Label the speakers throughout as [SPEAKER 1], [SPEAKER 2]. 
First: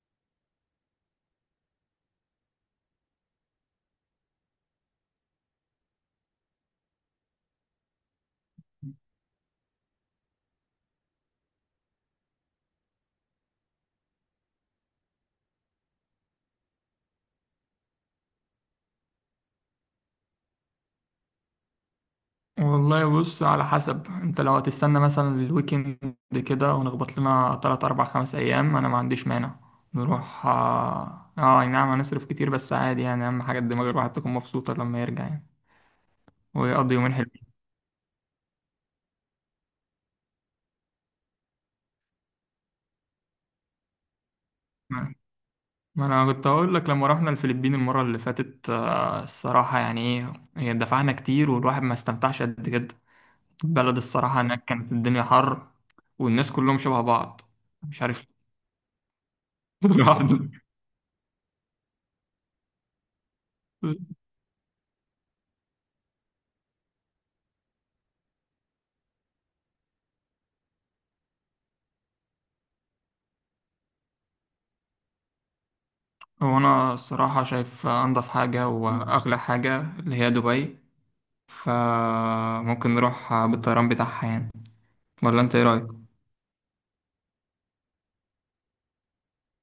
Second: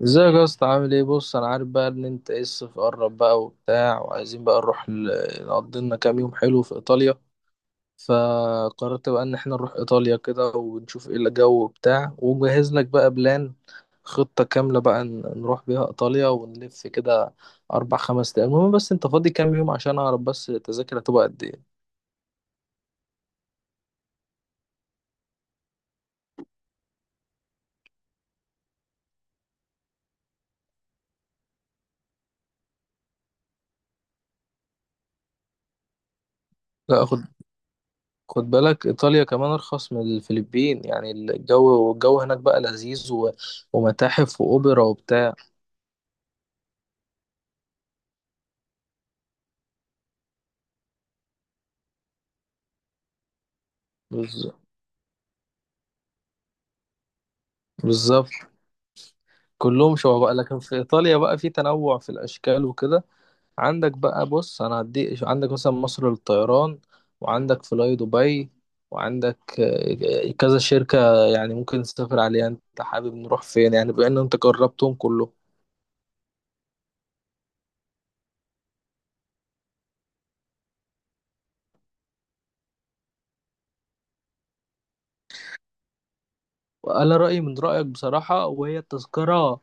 [SPEAKER 1] ازيك يا اسطى؟ عامل ايه؟ بص، انا عارف بقى ان انت ايه، الصيف قرب بقى وبتاع، وعايزين بقى نروح نقضي لنا كام يوم حلو في ايطاليا. فقررت بقى ان احنا نروح ايطاليا كده ونشوف ايه الجو وبتاع، ومجهز لك بقى بلان، خطة كاملة بقى نروح بيها ايطاليا ونلف كده اربع خمس ايام. المهم، بس انت فاضي كام يوم عشان اعرف بس التذاكر هتبقى قد ايه؟
[SPEAKER 2] والله بص، على حسب. انت لو هتستنى مثلا الويكند كده ونخبط لنا 3 4 5 أيام، أنا ما عنديش مانع نروح. أي نعم، هنصرف كتير بس عادي يعني. أهم حاجة دماغ الواحد تكون مبسوطة لما يرجع يعني، ويقضي
[SPEAKER 1] لا
[SPEAKER 2] يومين
[SPEAKER 1] خد،
[SPEAKER 2] حلوين.
[SPEAKER 1] خد بالك، ايطاليا كمان ارخص من الفلبين يعني، الجو والجو هناك بقى لذيذ، ومتاحف واوبرا
[SPEAKER 2] ما
[SPEAKER 1] وبتاع.
[SPEAKER 2] ما أنا كنت هقول لك لما رحنا الفلبين المرة اللي فاتت، الصراحة يعني إيه، هي دفعنا كتير والواحد ما استمتعش قد كده. البلد الصراحة هناك كانت الدنيا حر، والناس كلهم شبه بعض، مش عارف.
[SPEAKER 1] بالظبط، كلهم شبه بقى، لكن في ايطاليا بقى في تنوع في الاشكال وكده. عندك
[SPEAKER 2] ليه.
[SPEAKER 1] بقى، بص انا هديك، عندك مثلا مصر للطيران، وعندك فلاي دبي، وعندك كذا شركة يعني ممكن تسافر عليها. انت حابب نروح فين يعني؟ بان انت جربتهم كلهم.
[SPEAKER 2] هو أنا الصراحة شايف أنظف حاجة وأغلى حاجة اللي هي دبي، فممكن نروح بالطيران بتاعها يعني. ولا أنت إيه رأيك؟
[SPEAKER 1] انا رأيي من رأيك بصراحة، وهي التذكرة،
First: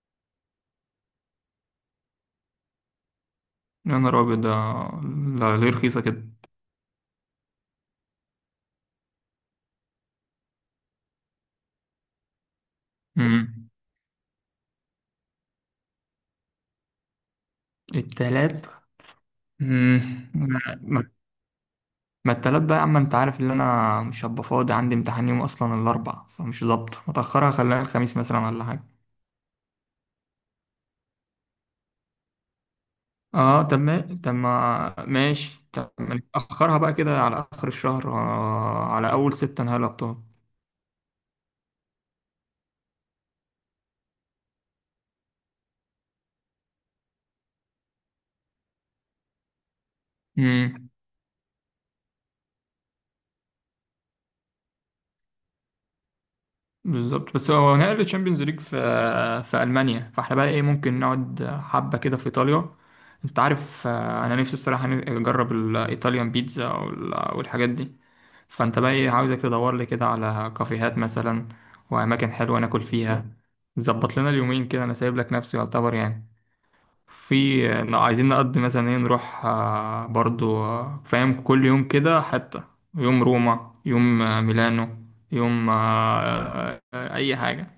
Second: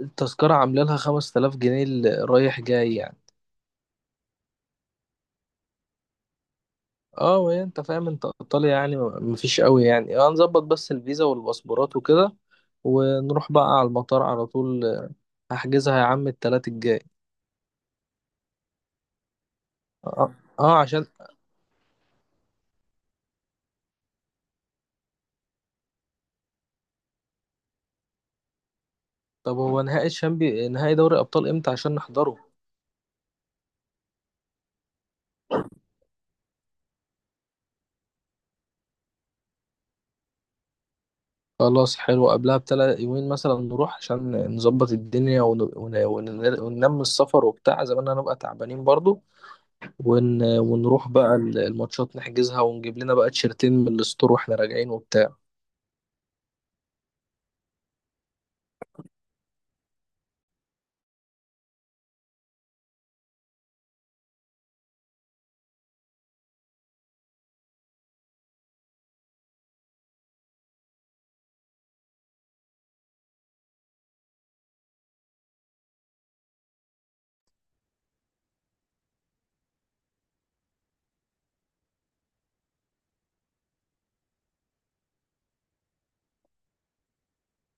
[SPEAKER 1] التذكرة عاملة لها 5000 جنيه اللي رايح جاي يعني.
[SPEAKER 2] يا نهار أبيض ده. ليه رخيصة كده؟
[SPEAKER 1] اه، ما هي انت فاهم، انت ايطاليا يعني مفيش قوي يعني، اه، نظبط بس الفيزا والباسبورات وكده، ونروح بقى
[SPEAKER 2] مم.
[SPEAKER 1] على المطار على طول. هحجزها يا عم التلات الجاي.
[SPEAKER 2] التلات. مم.
[SPEAKER 1] اه، اه عشان،
[SPEAKER 2] ما ما التلات بقى يا عم، أنت عارف إن أنا مش هبقى فاضي. عندي امتحان يوم أصلا الأربع، فمش ظابط. متأخرها خليها الخميس مثلا ولا حاجة.
[SPEAKER 1] طب هو نهائي الشامبي، نهائي دوري ابطال امتى عشان نحضره؟
[SPEAKER 2] اه، طب ما ماشي. طب ما نأخرها بقى كده على آخر الشهر، على أول ستة، نهاية الأبطال.
[SPEAKER 1] خلاص حلو، قبلها بتلات يومين مثلا نروح عشان نظبط الدنيا وننام السفر وبتاع، زي ما انا هنبقى تعبانين برضو. ونروح بقى الماتشات نحجزها، ونجيب لنا بقى تيشرتين من الستور واحنا راجعين وبتاع.
[SPEAKER 2] بالظبط. بس هو نهائي الشامبيونز ليج في المانيا، فاحنا بقى ايه، ممكن نقعد حبه كده في ايطاليا. انت عارف، انا نفسي الصراحه اجرب الايطاليان بيتزا والحاجات دي. فانت بقى ايه، عاوزك تدور لي كده على كافيهات مثلا، واماكن حلوه ناكل فيها. ظبط لنا اليومين كده، انا سايب لك نفسي يعتبر يعني. في إن عايزين نقضي مثلا ايه، نروح برضو، فاهم، كل يوم كده حتى. يوم روما، يوم ميلانو، يوم اي حاجة.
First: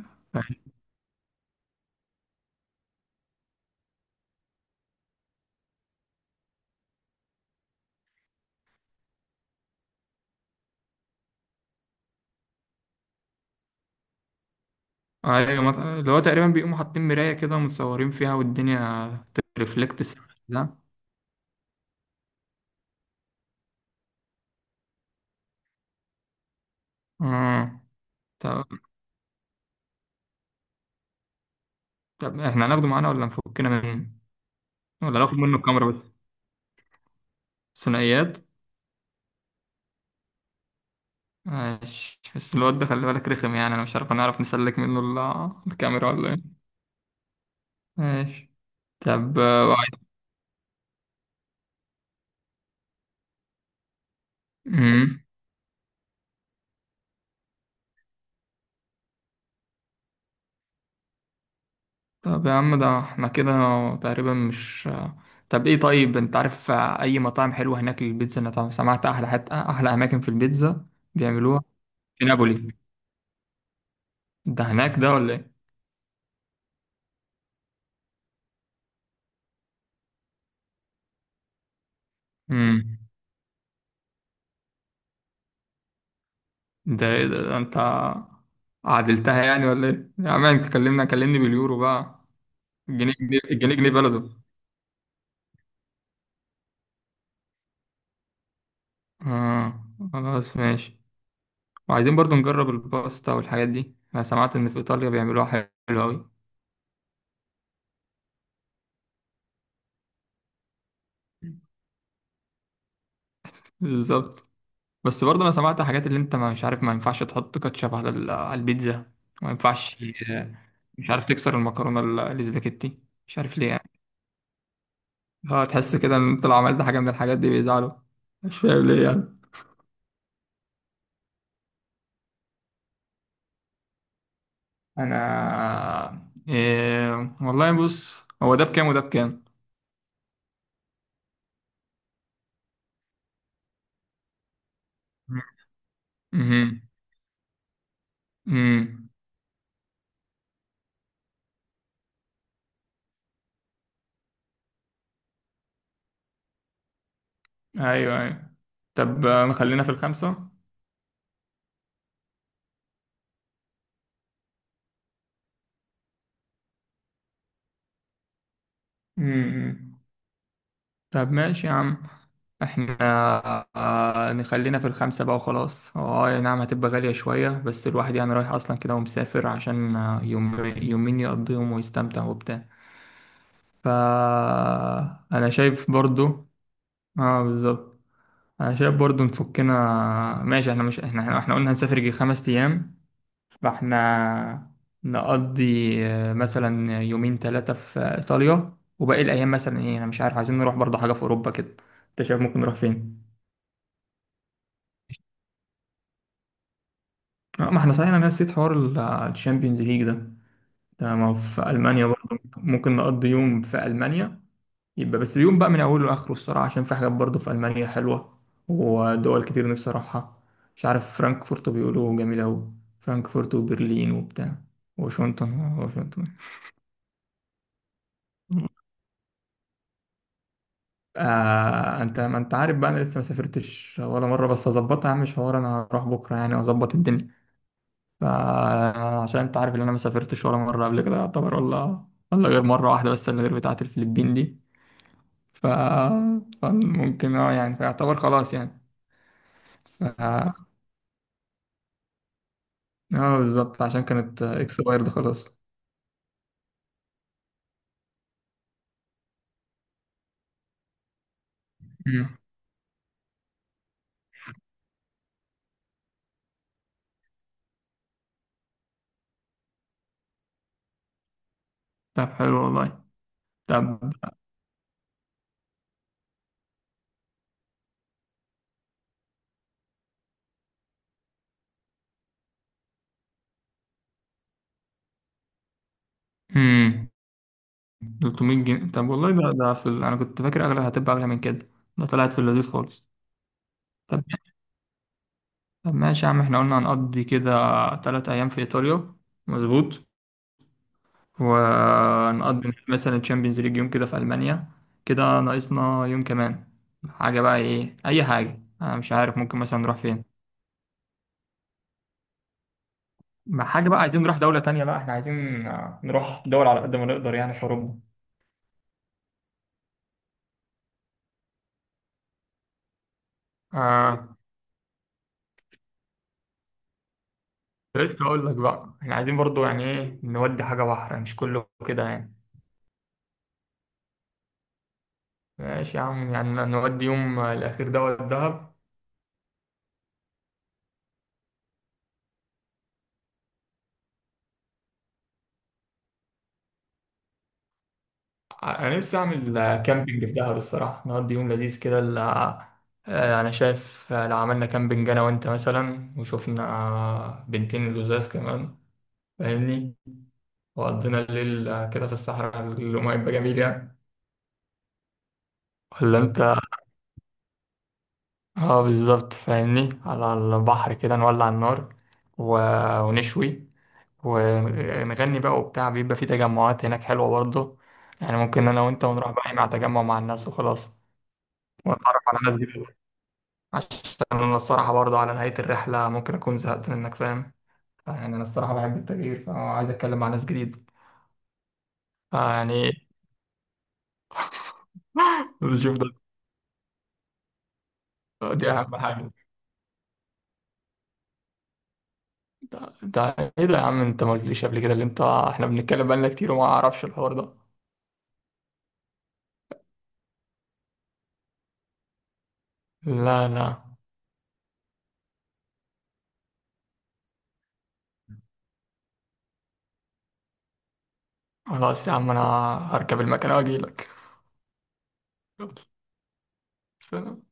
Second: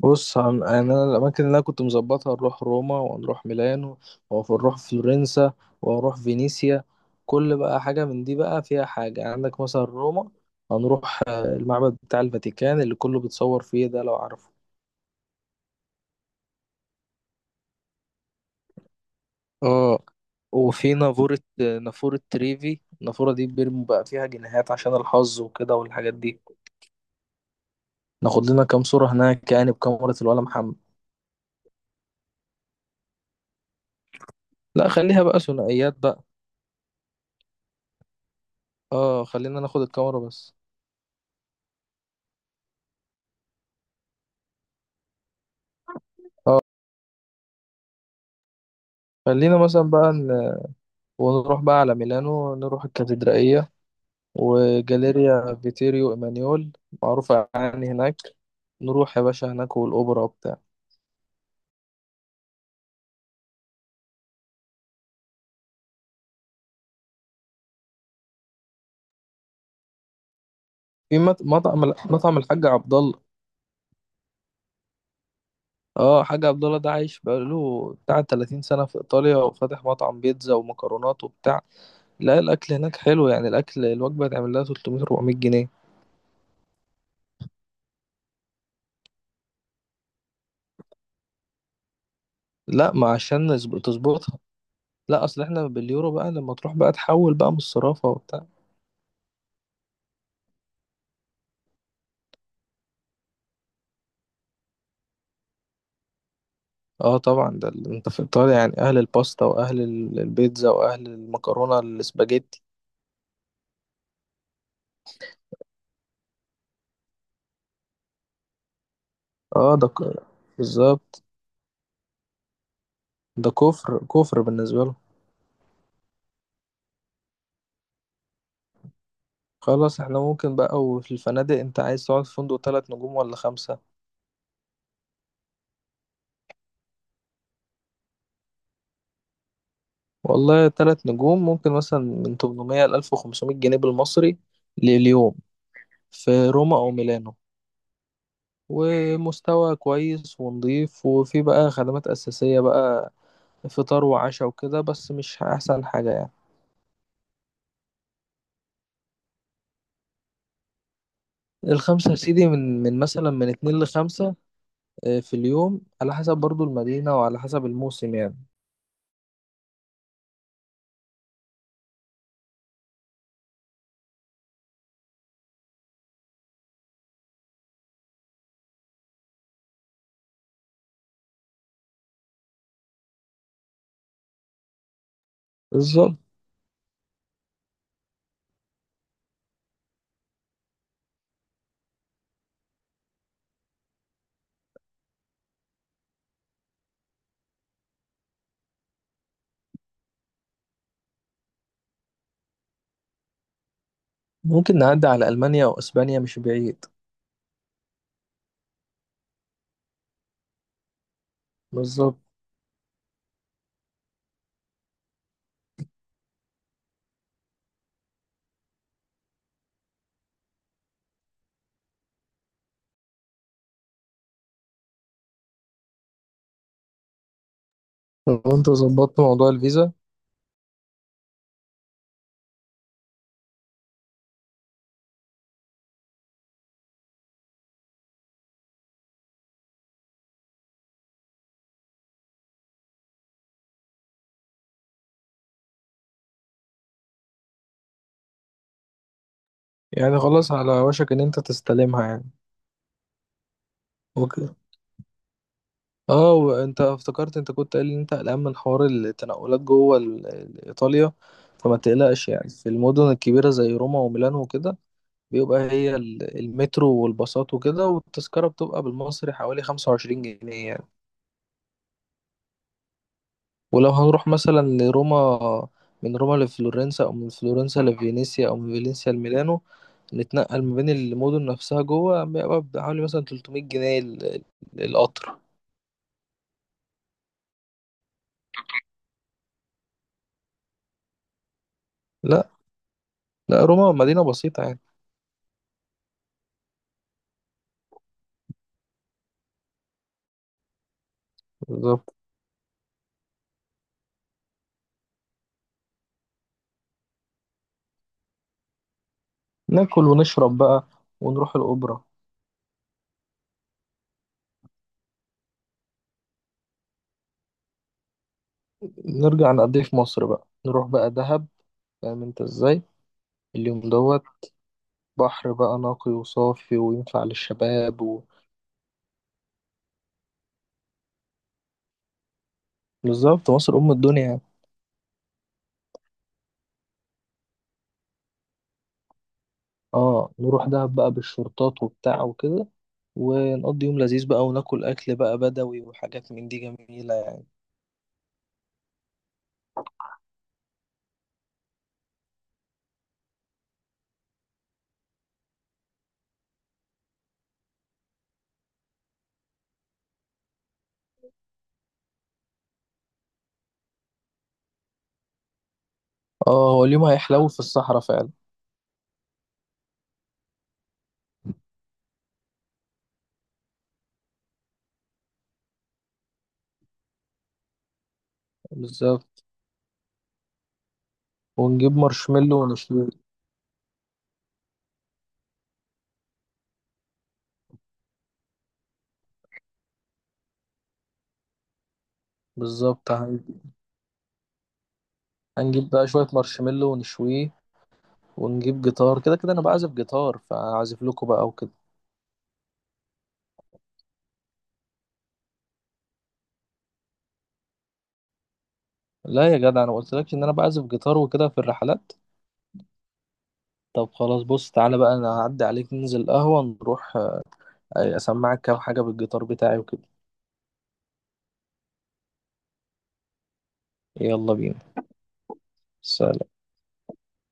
[SPEAKER 1] بص
[SPEAKER 2] فاهم؟
[SPEAKER 1] يعني انا الاماكن اللي انا كنت مظبطها، نروح روما، ونروح ميلانو، ونروح فلورنسا، ونروح فينيسيا. كل بقى حاجه من دي بقى فيها حاجه يعني. عندك مثلا روما، هنروح المعبد بتاع الفاتيكان اللي كله بيتصور فيه ده، لو عارفه.
[SPEAKER 2] ايوه، اللي هو تقريبا بيقوموا حاطين مراية كده، متصورين فيها، والدنيا ترفلكت
[SPEAKER 1] اه،
[SPEAKER 2] السما ده.
[SPEAKER 1] وفي نافورة، نافورة تريفي، النافورة دي بيرموا بقى فيها جنيهات عشان الحظ وكده والحاجات دي.
[SPEAKER 2] مم.
[SPEAKER 1] ناخد لنا
[SPEAKER 2] طب
[SPEAKER 1] كام صورة هناك يعني بكاميرا الولا محمد.
[SPEAKER 2] طب احنا هناخده معانا ولا نفكنا منه؟
[SPEAKER 1] لا
[SPEAKER 2] ولا
[SPEAKER 1] خليها
[SPEAKER 2] ناخد
[SPEAKER 1] بقى
[SPEAKER 2] منه الكاميرا
[SPEAKER 1] ثنائيات
[SPEAKER 2] بس؟
[SPEAKER 1] بقى.
[SPEAKER 2] ثنائيات.
[SPEAKER 1] اه خلينا ناخد الكاميرا بس.
[SPEAKER 2] ماشي، بس الواد ده خلي بالك رخم يعني، انا مش عارف هنعرف نسلك منه الكاميرا ولا ايه. ماشي. طب
[SPEAKER 1] خلينا
[SPEAKER 2] آه،
[SPEAKER 1] مثلا بقى، ونروح بقى على ميلانو، نروح الكاتدرائية
[SPEAKER 2] امم
[SPEAKER 1] وجاليريا فيتيريو إيمانيول، معروفة يعني هناك. نروح يا باشا هناك والأوبرا وبتاع.
[SPEAKER 2] طب يا عم، ده احنا كده تقريبا مش. طب ايه، طيب انت عارف اي مطاعم حلوه هناك للبيتزا؟ انا طبعا سمعت احلى حتى احلى اماكن في البيتزا
[SPEAKER 1] في
[SPEAKER 2] بيعملوها
[SPEAKER 1] مطعم،
[SPEAKER 2] في
[SPEAKER 1] مطعم الحاج
[SPEAKER 2] نابولي.
[SPEAKER 1] عبد الله.
[SPEAKER 2] ده هناك ده ولا ايه؟
[SPEAKER 1] اه، حاج عبد الله ده عايش بقاله بتاع 30 سنة في إيطاليا، وفاتح مطعم بيتزا ومكرونات وبتاع. لا الأكل هناك
[SPEAKER 2] امم.
[SPEAKER 1] حلو يعني، الأكل الوجبة تعمل لها 300 400 جنيه.
[SPEAKER 2] ده, إيه ده انت عدلتها يعني ولا ايه يا عم؟ انت كلمنا، كلمني باليورو بقى.
[SPEAKER 1] لا، ما
[SPEAKER 2] الجنيه جنيه،
[SPEAKER 1] عشان
[SPEAKER 2] الجنيه جنيه بلده.
[SPEAKER 1] تظبطها. لا أصل إحنا باليورو بقى، لما تروح بقى تحول بقى من الصرافة وبتاع.
[SPEAKER 2] اه، خلاص ماشي. وعايزين برضو نجرب الباستا والحاجات دي. انا سمعت ان في ايطاليا بيعملوها حلو قوي.
[SPEAKER 1] اه طبعا، ده انت في ايطاليا يعني اهل الباستا، واهل البيتزا، واهل المكرونه الاسباجيتي.
[SPEAKER 2] بالظبط. بس برضه انا سمعت حاجات، اللي انت مش عارف ما ينفعش تحط كاتشب على على البيتزا. ما
[SPEAKER 1] اه،
[SPEAKER 2] ينفعش، مش
[SPEAKER 1] بالظبط،
[SPEAKER 2] عارف، تكسر المكرونه الاسباجيتي، مش
[SPEAKER 1] ده
[SPEAKER 2] عارف ليه يعني.
[SPEAKER 1] كفر كفر بالنسبه له.
[SPEAKER 2] اه، تحس كده ان انت لو عملت حاجه من الحاجات دي بيزعلوا، مش فاهم ليه يعني.
[SPEAKER 1] خلاص احنا ممكن بقى. وفي الفنادق، انت عايز تقعد في فندق تلات نجوم ولا خمسة؟
[SPEAKER 2] انا إيه. والله بص، هو ده بكام وده بكام؟
[SPEAKER 1] والله، تلات نجوم ممكن مثلا من 800 ل 1500 جنيه بالمصري لليوم، في روما
[SPEAKER 2] امم.
[SPEAKER 1] او ميلانو،
[SPEAKER 2] امم.
[SPEAKER 1] ومستوى كويس ونضيف، وفي بقى خدمات اساسيه بقى، فطار وعشاء وكده، بس مش احسن حاجه يعني.
[SPEAKER 2] ايوه ايوه. طب خلينا في الخمسه.
[SPEAKER 1] الخمسة يا سيدي، من مثلا من اتنين لخمسة في اليوم، على حسب برضو المدينة وعلى حسب الموسم يعني.
[SPEAKER 2] امم. طب ماشي يا عم، احنا نخلينا في الخمسة بقى وخلاص. اه، أي نعم، هتبقى غالية شوية، بس الواحد يعني رايح اصلا كده ومسافر عشان يوم يومين يقضيهم ويستمتع وبتاع. فا انا شايف
[SPEAKER 1] بالظبط،
[SPEAKER 2] برضو. اه، بالظبط. انا شايف برضو نفكنا. ماشي، احنا مش، احنا احنا إحنا قلنا هنسافر يجي 5 ايام، فاحنا نقضي مثلا يومين ثلاثة في إيطاليا، وباقي الأيام مثلا إيه، أنا مش عارف، عايزين نروح برضه حاجة في أوروبا كده. أنت شايف ممكن نروح فين؟
[SPEAKER 1] ممكن نعدي على ألمانيا أو إسبانيا، مش بعيد.
[SPEAKER 2] ما احنا صحيح، أنا نسيت حوار الشامبيونز ليج ده. ده ما هو في ألمانيا
[SPEAKER 1] بالظبط،
[SPEAKER 2] برضه، ممكن نقضي يوم في ألمانيا. يبقى بس اليوم بقى من أوله لآخره الصراحة، عشان في حاجات برضه في ألمانيا حلوة، ودول كتير نفسي أروحها. مش عارف، فرانكفورت بيقولوا جميلة أوي. فرانكفورت وبرلين وبتاع. واشنطن واشنطن.
[SPEAKER 1] لو أنت ظبطت موضوع الفيزا
[SPEAKER 2] آه، انت، ما انت عارف بقى، انا لسه ما سافرتش ولا مره، بس اظبطها يا عم مش حوار. انا هروح بكره يعني واظبط الدنيا. فعشان انت عارف ان انا ما سافرتش ولا مره قبل كده يعتبر، ولا غير مره واحده بس، اللي غير بتاعه الفلبين دي. ف فممكن، يعني، فيعتبر خلاص يعني. ف
[SPEAKER 1] يعني، خلاص على وشك إن أنت تستلمها يعني.
[SPEAKER 2] اه، بالظبط، عشان كانت
[SPEAKER 1] اوكي.
[SPEAKER 2] اكسبايرد خلاص.
[SPEAKER 1] اه، وأنت افتكرت، أنت كنت قايل إن أنت قلقان من حوار التنقلات جوه إيطاليا. فما تقلقش
[SPEAKER 2] مم.
[SPEAKER 1] يعني، في المدن الكبيرة زي روما وميلانو وكده، بيبقى هي المترو والباصات وكده، والتذكرة بتبقى بالمصري حوالي خمسة وعشرين جنيه يعني.
[SPEAKER 2] طب حلو والله.
[SPEAKER 1] ولو
[SPEAKER 2] طب.
[SPEAKER 1] هنروح مثلا لروما، من روما لفلورنسا، أو من فلورنسا لفينيسيا، أو من فينيسيا لميلانو، نتنقل ما بين المدن نفسها جوه، بيبقى بحوالي مثلا 300 جنيه القطر.
[SPEAKER 2] امم. 300 جنيه؟ طب والله ده انا كنت فاكر اغلى، هتبقى اغلى من كده. ده طلعت في
[SPEAKER 1] لا
[SPEAKER 2] اللذيذ خالص.
[SPEAKER 1] لا روما مدينة بسيطة يعني.
[SPEAKER 2] طب ماشي يا عم، احنا قلنا هنقضي كده 3 أيام في إيطاليا، مظبوط.
[SPEAKER 1] بالظبط،
[SPEAKER 2] ونقضي مثلا تشامبيونز ليج يوم كده في ألمانيا. كده ناقصنا يوم كمان، حاجة بقى إيه، أي حاجة، أنا مش عارف ممكن مثلا نروح
[SPEAKER 1] ناكل
[SPEAKER 2] فين.
[SPEAKER 1] ونشرب بقى، ونروح الأوبرا.
[SPEAKER 2] ما حاجة بقى، عايزين نروح دولة تانية بقى، احنا عايزين نروح دول على قد ما نقدر يعني في أوروبا.
[SPEAKER 1] نرجع نقضيه في مصر بقى، نروح بقى دهب. فاهم انت ازاي؟ اليوم دوت
[SPEAKER 2] آه،
[SPEAKER 1] بحر بقى نقي وصافي وينفع للشباب
[SPEAKER 2] لسه أقول لك بقى، احنا عايزين برضو يعني إيه، نودي حاجة بحر، مش كله كده يعني.
[SPEAKER 1] بالظبط، مصر أم الدنيا.
[SPEAKER 2] ماشي يا عم، يعني نودي يوم الأخير دوت دهب.
[SPEAKER 1] اه نروح دهب بقى، بالشرطات وبتاع وكده، ونقضي يوم لذيذ بقى، وناكل أكل بقى بدوي، وحاجات من دي جميلة يعني.
[SPEAKER 2] انا نفسي اعمل كامبينج في دهب الصراحه، نقضي يوم لذيذ كده انا شايف، لو عملنا كامبينج انا وانت مثلا، وشوفنا بنتين لزاز كمان، فاهمني، وقضينا الليل كده في الصحراء، اليوم هيبقى جميل يعني. ولا انت؟
[SPEAKER 1] اه، هو اليوم هيحلو في الصحراء فعلا.
[SPEAKER 2] اه، بالظبط، فاهمني، على البحر كده نولع النار، و... ونشوي ونغني بقى وبتاع. بيبقى في تجمعات هناك حلوه برضه، يعني ممكن انا وانت ونروح
[SPEAKER 1] بالظبط،
[SPEAKER 2] بقى مع تجمع مع الناس وخلاص.
[SPEAKER 1] ونجيب
[SPEAKER 2] ونتعرف على
[SPEAKER 1] مارشميلو
[SPEAKER 2] ناس جديدة،
[SPEAKER 1] ونشويه.
[SPEAKER 2] عشان انا الصراحه برضه على نهايه الرحله ممكن اكون زهقت منك، فاهم يعني. انا الصراحه بحب التغيير، فعايز اتكلم مع ناس جديد يعني.
[SPEAKER 1] بالظبط، هنجيب
[SPEAKER 2] شوف
[SPEAKER 1] بقى
[SPEAKER 2] ده،
[SPEAKER 1] شوية مارشميلو ونشويه،
[SPEAKER 2] دي
[SPEAKER 1] ونجيب
[SPEAKER 2] اهم
[SPEAKER 1] جيتار
[SPEAKER 2] حاجه.
[SPEAKER 1] كده. كده أنا بعزف جيتار، فأعزف لكم بقى وكده.
[SPEAKER 2] ده, ده ايه ده يا عم، انت ما قلتليش قبل كده؟ اللي انت احنا بنتكلم بقالنا كتير وما اعرفش الحوار ده.
[SPEAKER 1] لا يا جدع، أنا ما قلتلكش إن أنا بعزف جيتار وكده في الرحلات.
[SPEAKER 2] لا لا.
[SPEAKER 1] طب خلاص، بص تعالى بقى، انا هعدي عليك، ننزل القهوة، نروح اسمعك كام حاجة بالجيتار بتاعي وكده.
[SPEAKER 2] خلاص يا عم، انا هركب المكنه واجي لك.
[SPEAKER 1] يلا بينا.
[SPEAKER 2] يلا،
[SPEAKER 1] سلام.
[SPEAKER 2] سلام.